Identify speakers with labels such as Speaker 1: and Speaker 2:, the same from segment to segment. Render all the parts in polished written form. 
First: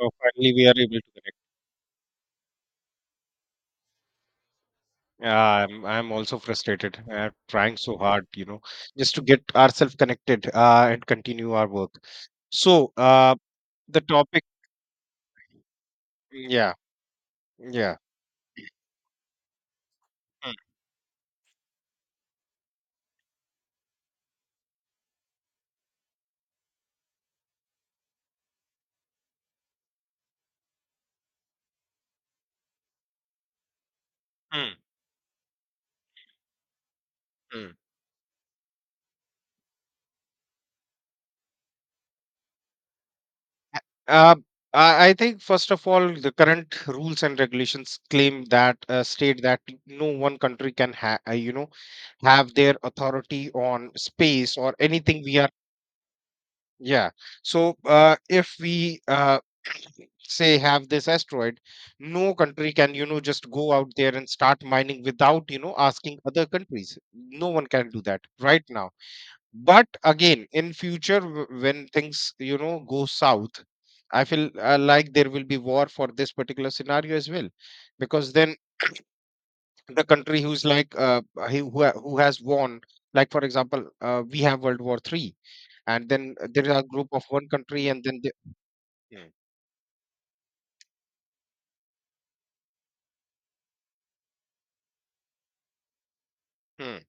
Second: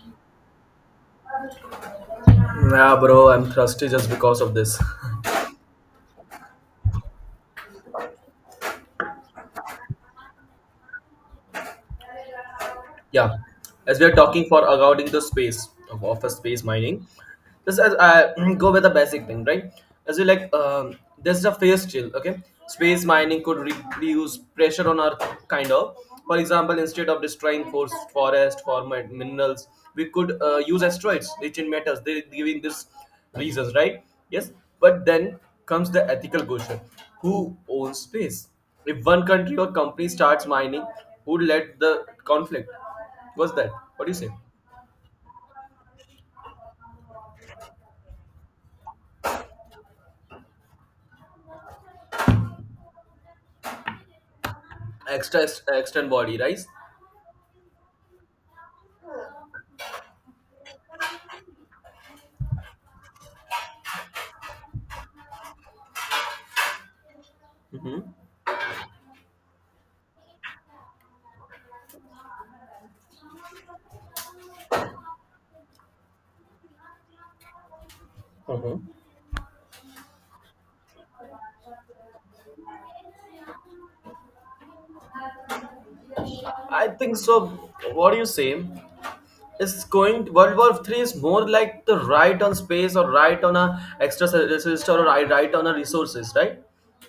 Speaker 1: Oh, finally we are able to connect.
Speaker 2: Yeah, bro, I'm thirsty just because of this.
Speaker 1: Yeah. I'm also frustrated. I'm trying so hard, just to get ourselves connected and continue our work. So, uh,
Speaker 2: Yeah, as
Speaker 1: the
Speaker 2: we are talking
Speaker 1: topic,
Speaker 2: for regarding the space of office space
Speaker 1: yeah,
Speaker 2: mining. Just as
Speaker 1: yeah.
Speaker 2: I go with the basic thing, right? As we like,
Speaker 1: Mm,
Speaker 2: this is a phase chill. Okay, space mining could reduce pressure on Earth, kind of. For example, instead of destroying forest for minerals, we could use asteroids rich in metals. They giving this reasons, right? Yes,
Speaker 1: mm,
Speaker 2: but then comes the ethical question: Who
Speaker 1: mm.
Speaker 2: owns space? If one country or company starts mining, who led the conflict? What's that? What do you say?
Speaker 1: Uh, I think first of all, the current rules and regulations claim that state that no one country can have their authority on space or anything we
Speaker 2: Extra
Speaker 1: are.
Speaker 2: Extend body, right?
Speaker 1: Yeah, so if we say have this asteroid. No country can just go out there and start mining without asking other countries. No one can do
Speaker 2: Mm-hmm.
Speaker 1: that right now. But again in future when things go south, I feel like there will be war for this particular scenario as well, because then
Speaker 2: Uh-huh.
Speaker 1: the country who's who has won. Like for example we have World War 3, and then there is a
Speaker 2: I
Speaker 1: group
Speaker 2: think
Speaker 1: of
Speaker 2: so.
Speaker 1: one country and
Speaker 2: What do
Speaker 1: then
Speaker 2: you
Speaker 1: the...
Speaker 2: say?
Speaker 1: Hmm,
Speaker 2: It's going World War Three is more like the right on space or right on a extra resistor or I right on a resources, right?
Speaker 1: hmm,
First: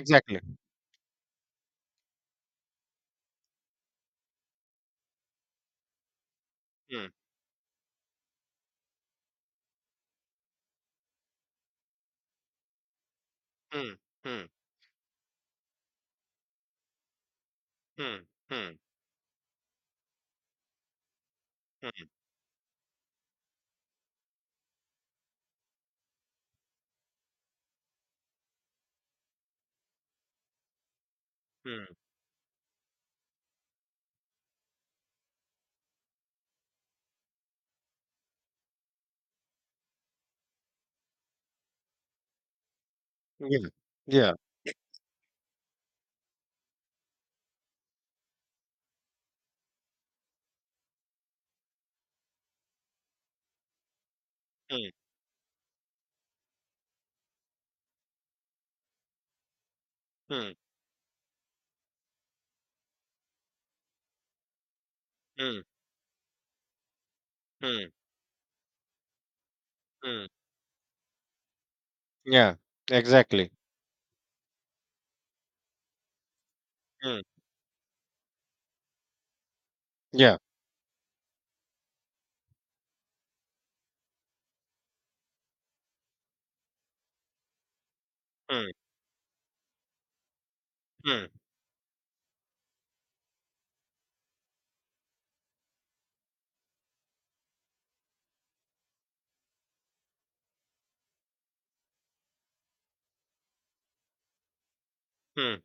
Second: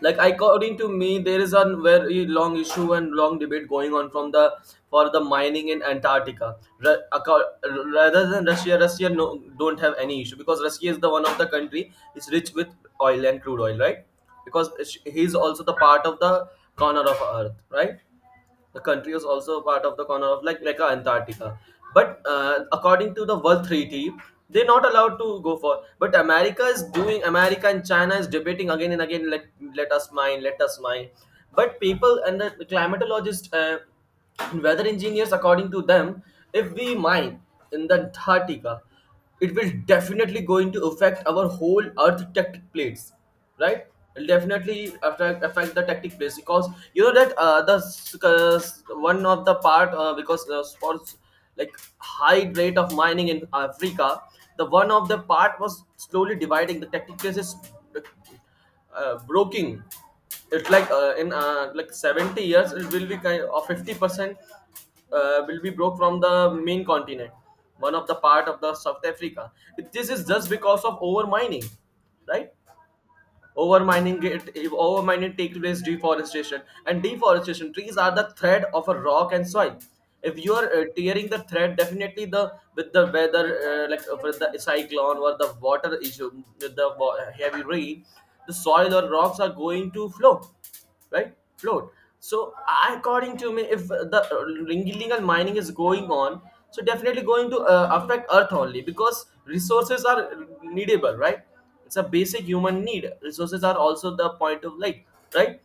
Speaker 2: Like according to me, there is a very long issue and long debate going on from the for the mining in Antarctica. Ra-
Speaker 1: Hmm,
Speaker 2: acco- Rather than Russia, Russia, don't have any issue because Russia is the one of the country is rich with oil and crude oil,
Speaker 1: hmm,
Speaker 2: right?
Speaker 1: hmm.
Speaker 2: Because he is also the part of the corner of Earth, right?
Speaker 1: Mm, mm,
Speaker 2: The country was also part of the corner of like Antarctica.
Speaker 1: mm,
Speaker 2: But according to the World Treaty, they're not allowed to go for. But America is doing. America and China is debating again and again. Let us mine. Let us mine. But
Speaker 1: mm.
Speaker 2: people and the climatologists, weather engineers, according to them, if we mine in the Antarctica, it will definitely going to affect our whole earth tectonic plates,
Speaker 1: Yeah.
Speaker 2: right. It'll
Speaker 1: Yeah.
Speaker 2: definitely affect the tectonic plates because you know that the cause one of the part because for like high rate of mining in africa, the one
Speaker 1: Mm,
Speaker 2: of the part was slowly dividing the tectonic plates is broking.
Speaker 1: mm,
Speaker 2: It's like in like 70 years it will be kind of 50% will
Speaker 1: mm,
Speaker 2: be broke from the main continent,
Speaker 1: mm,
Speaker 2: one of the part of the south africa. This is
Speaker 1: mm.
Speaker 2: just because of over mining, right.
Speaker 1: Yeah. Exactly.
Speaker 2: Overmining it, overmining takes place deforestation, and
Speaker 1: Mm.
Speaker 2: deforestation trees are the thread of a rock and soil.
Speaker 1: Yeah.
Speaker 2: If you are tearing the thread, definitely the with the weather like with the cyclone or the water issue, with the heavy rain, the
Speaker 1: Mm,
Speaker 2: soil or rocks are going to flow,
Speaker 1: mm,
Speaker 2: right, float. So according to me, if the illegal mining is going on, so definitely going to affect earth only because resources are needable, right. It's a basic human need, resources are also the point of life, right.
Speaker 1: mm.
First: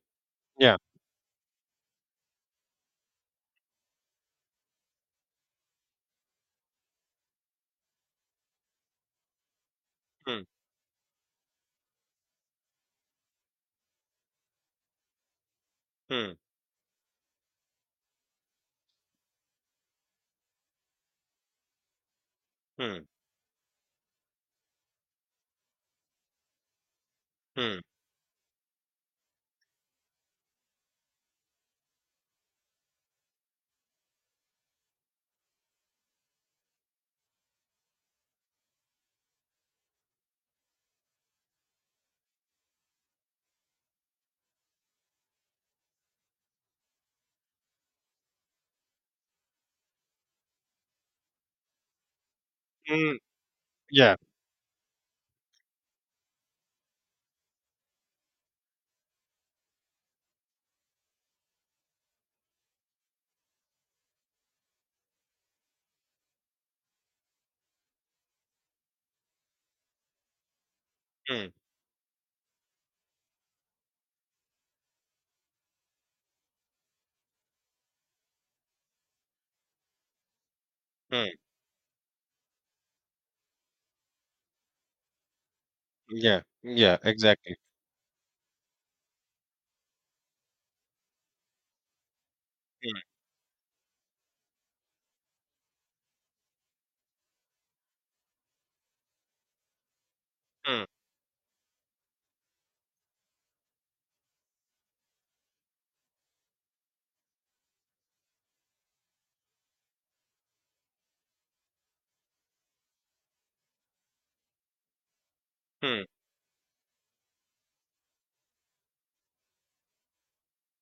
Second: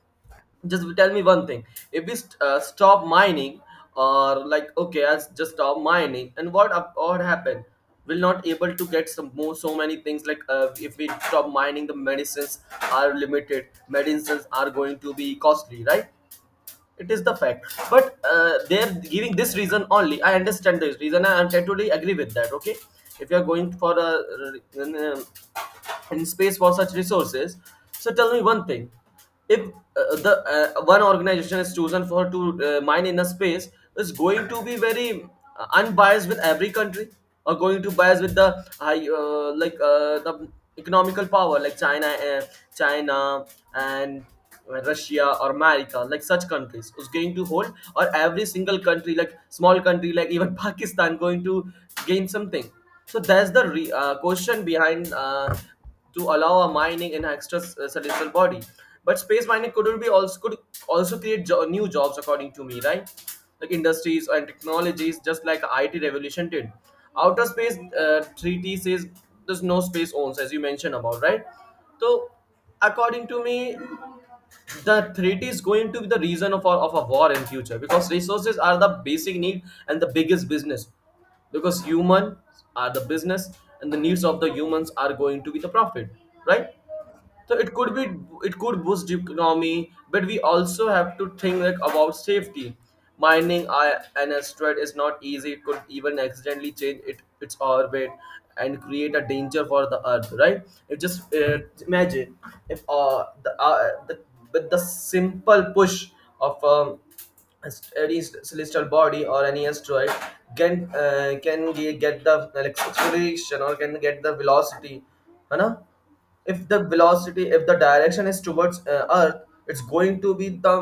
Speaker 1: Yeah.
Speaker 2: Just tell me one thing: if we stop mining, or like okay let just stop mining, and what up what happened, we'll not able to get some more so many things, like
Speaker 1: Mm,
Speaker 2: if we stop mining, the medicines are limited, medicines are going to be costly, right.
Speaker 1: mm,
Speaker 2: It is the fact, but they're giving this reason, only I understand this reason and I totally agree with that. Okay,
Speaker 1: mm,
Speaker 2: if you are going for a uh, in space for such resources.
Speaker 1: mm.
Speaker 2: So tell me one thing: if the one organization is chosen for to mine in a space, is going to be very unbiased with every country, or going to bias with the high like the economical power like China and Russia or America, like such countries, is going to hold, or every single country, like small country, like even Pakistan, going to gain something.
Speaker 1: Mm.
Speaker 2: So that's the
Speaker 1: Yeah.
Speaker 2: question behind to allow a mining in an extraterrestrial body. But space mining could be also could also create new jobs, according to me, right? Like industries and technologies, just like IT revolution did. Outer space treaty says there's no space owns, as you mentioned about, right?
Speaker 1: Mm,
Speaker 2: So, according to me, the threat is going to be the reason of a war in future because resources are the basic need and the biggest business,
Speaker 1: mm.
Speaker 2: because humans are the business and the needs of the humans are going to be the profit,
Speaker 1: Yeah.
Speaker 2: right.
Speaker 1: Yeah.
Speaker 2: So
Speaker 1: Exactly.
Speaker 2: it could be, it could boost the economy, but we also have to think like about safety.
Speaker 1: Mm,
Speaker 2: Mining an asteroid is not easy. It could even accidentally change it, its orbit and create a danger for the Earth. Right?
Speaker 1: mm,
Speaker 2: It just imagine if the with the simple push of celestial body or any asteroid can get the like, acceleration or can get the velocity, है ना.
Speaker 1: mm,
Speaker 2: If the velocity, if the direction is towards earth, it's going to be the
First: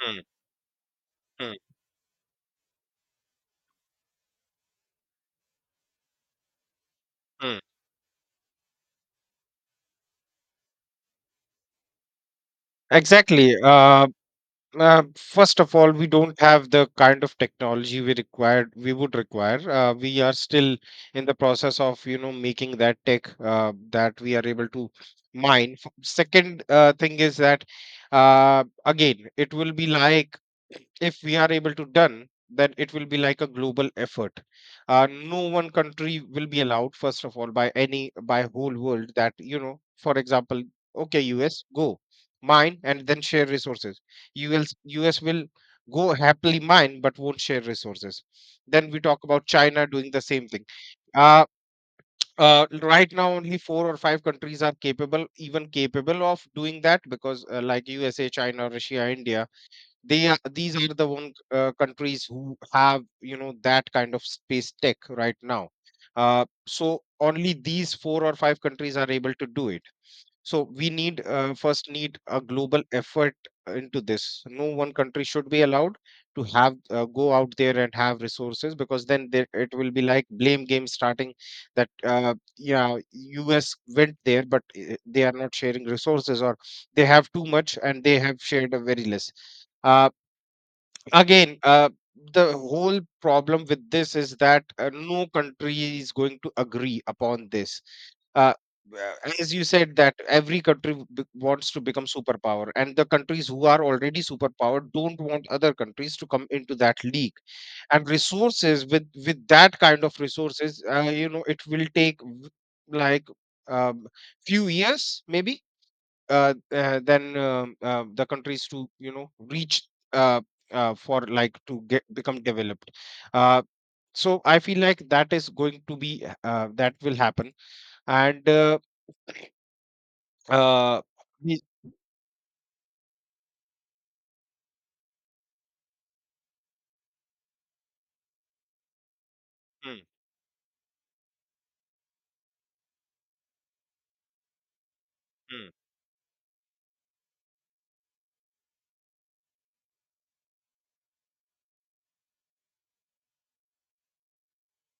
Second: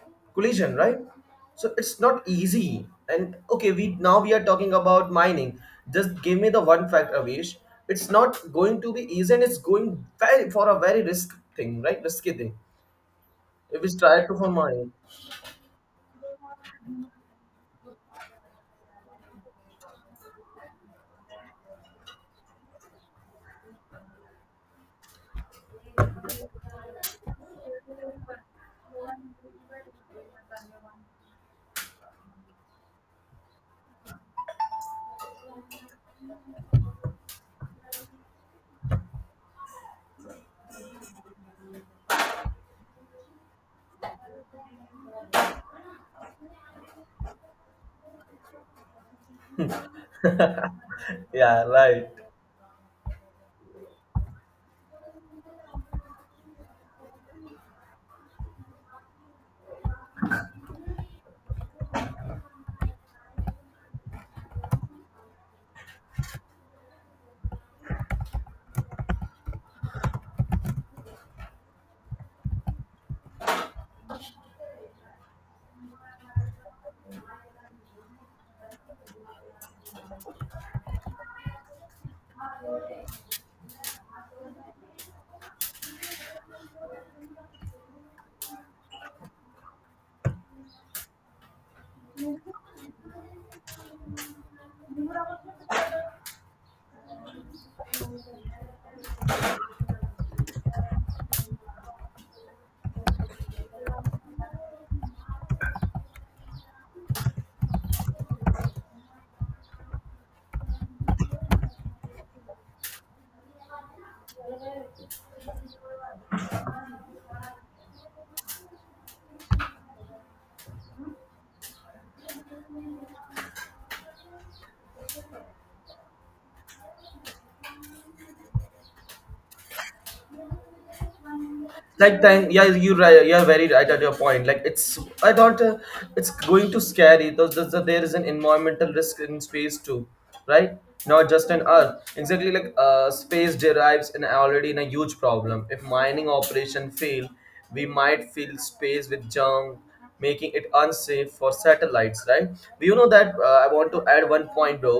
Speaker 1: mm,
Speaker 2: collision, right.
Speaker 1: mm,
Speaker 2: So it's not easy, and okay we now we are talking about mining. Just give me the one fact, avish,
Speaker 1: mm.
Speaker 2: it's not going to be easy, and it's going very for a very risk thing, right, risky thing,
Speaker 1: Exactly.
Speaker 2: if we try to for mine.
Speaker 1: First of all, we don't have the kind of technology we required. We would require. We are still in the process of making that tech that we are able to mine. Second thing is that again, it will be like if we are able to done, then it will be like a global effort. No one country will be allowed, first of all, by whole world that you know. For example, okay, US go mine and then share resources. US will go happily mine but won't share resources. Then we talk about China doing the same thing. Uh,
Speaker 2: Yeah, right,
Speaker 1: right now, only four or five countries are capable, even capable of doing that because, like USA, China, Russia, India. They are These are the one countries who have that kind of space tech right now. So only these four or five countries are able to do it. So we need first need a global effort into this. No one country should be allowed to have go out there and have resources, because then there, it will be like blame game starting that yeah U.S. went there but they are not sharing resources, or they have too much and they have shared a very less. Uh, again The whole problem with this is that no country is going to agree upon this. uh, uh, as you said, that every country wants to become superpower, and the countries who are already superpower don't want other countries to come into that league. And resources with that kind of resources it will take like um, few years maybe, than the countries to reach uh, for like to get become developed. uh, so I feel like that is going to be, that will happen. And uh, we-
Speaker 2: like time, yeah, you're right, you're very right at your point, like it's I don't it's going to scary though. There's, there is an environmental risk in space
Speaker 1: Hmm,
Speaker 2: too, right, not just in earth, exactly. Like space derives in already in a huge problem,
Speaker 1: hmm,
Speaker 2: if mining operation fail, we might fill space with junk, making it unsafe for satellites, right. You know that I want to add one point, bro,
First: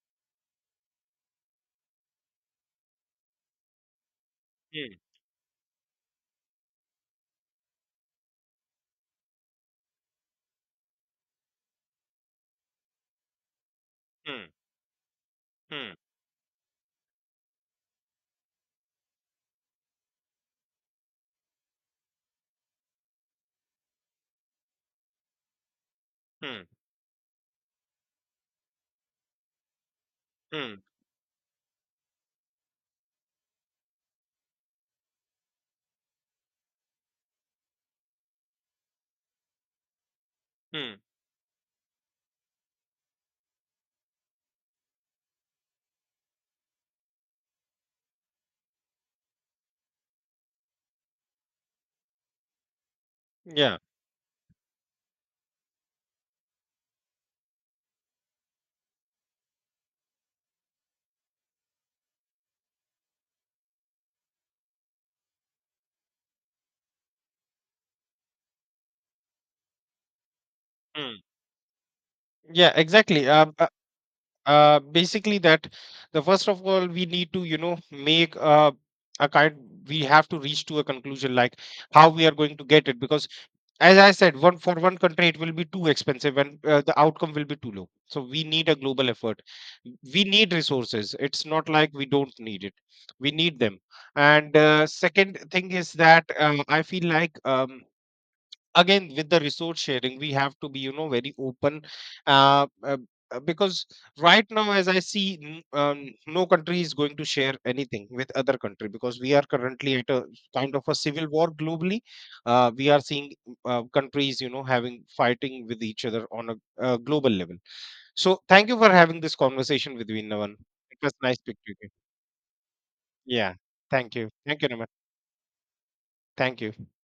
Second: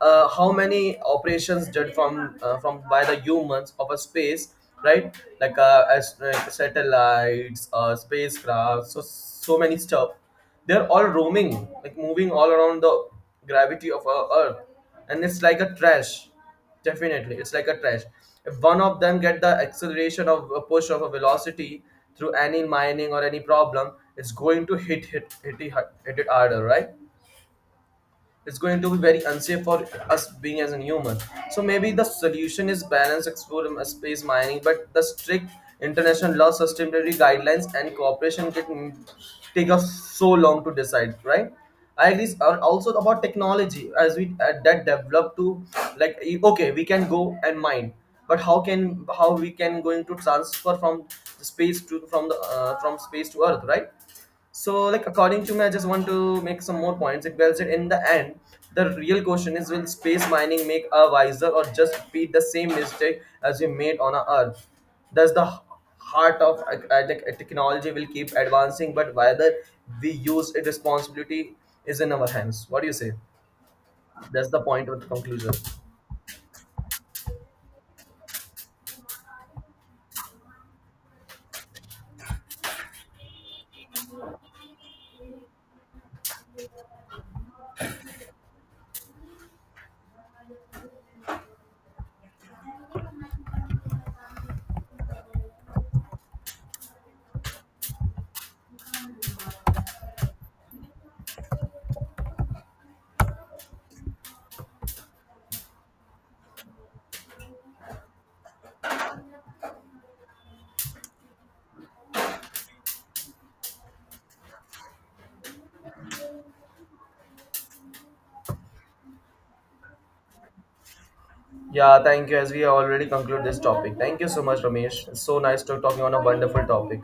Speaker 2: how many operations done from by the humans of a space,
Speaker 1: hmm,
Speaker 2: right? Like as like satellites, spacecraft, so so many stuff. They're all roaming, like moving all around the gravity of our
Speaker 1: hmm,
Speaker 2: Earth, and it's like a
Speaker 1: hmm,
Speaker 2: trash. Definitely, it's like a trash. If one of them get the acceleration of a push of a velocity through any mining or any problem, it's going to hit it
Speaker 1: hmm,
Speaker 2: harder, right? It's going to be very unsafe for us being as a
Speaker 1: hmm,
Speaker 2: human. So maybe the solution is balance explore space mining, but the strict international law, sustainability guidelines, and cooperation can take us so long to
Speaker 1: hmm,
Speaker 2: decide, right? I agree. Also about technology, as we that develop to like okay, we can go and mine, but how can how we can going to transfer from the space to from the from space to Earth,
Speaker 1: yeah,
Speaker 2: right? So, like according to me, I just want to make some more points. Like well said, in the end, the real question is: Will space mining make us wiser, or just repeat the same mistake as we made on our Earth? That's the heart of like technology will keep advancing, but whether we use it
Speaker 1: hmm.
Speaker 2: responsibility is in our hands.
Speaker 1: Yeah,
Speaker 2: What do you say?
Speaker 1: exactly.
Speaker 2: That's the point of the
Speaker 1: Basically
Speaker 2: conclusion.
Speaker 1: that, the first of all, we need to make a kind, we have to reach to a conclusion like how we are going to get it, because as I said, one for one country it will be too expensive and the outcome will be too low. So we need a global effort. We need resources. It's not like we don't need it. We need them. And second thing is that I feel like again with the resource sharing we have to be very open, uh, uh, because right now as I see, no country is going to share anything with other country, because we are currently at a kind of a civil war globally. We are seeing countries having fighting with each other on a global level. So thank you for having this conversation with me, Navan. It was nice speaking to you.
Speaker 2: Yeah, thank you. As we already conclude
Speaker 1: Yeah,
Speaker 2: this topic,
Speaker 1: thank
Speaker 2: thank you
Speaker 1: you.
Speaker 2: so
Speaker 1: Thank
Speaker 2: much,
Speaker 1: you, Naman.
Speaker 2: Ramesh. It's so nice to talking on a
Speaker 1: Thank
Speaker 2: wonderful
Speaker 1: you.
Speaker 2: topic.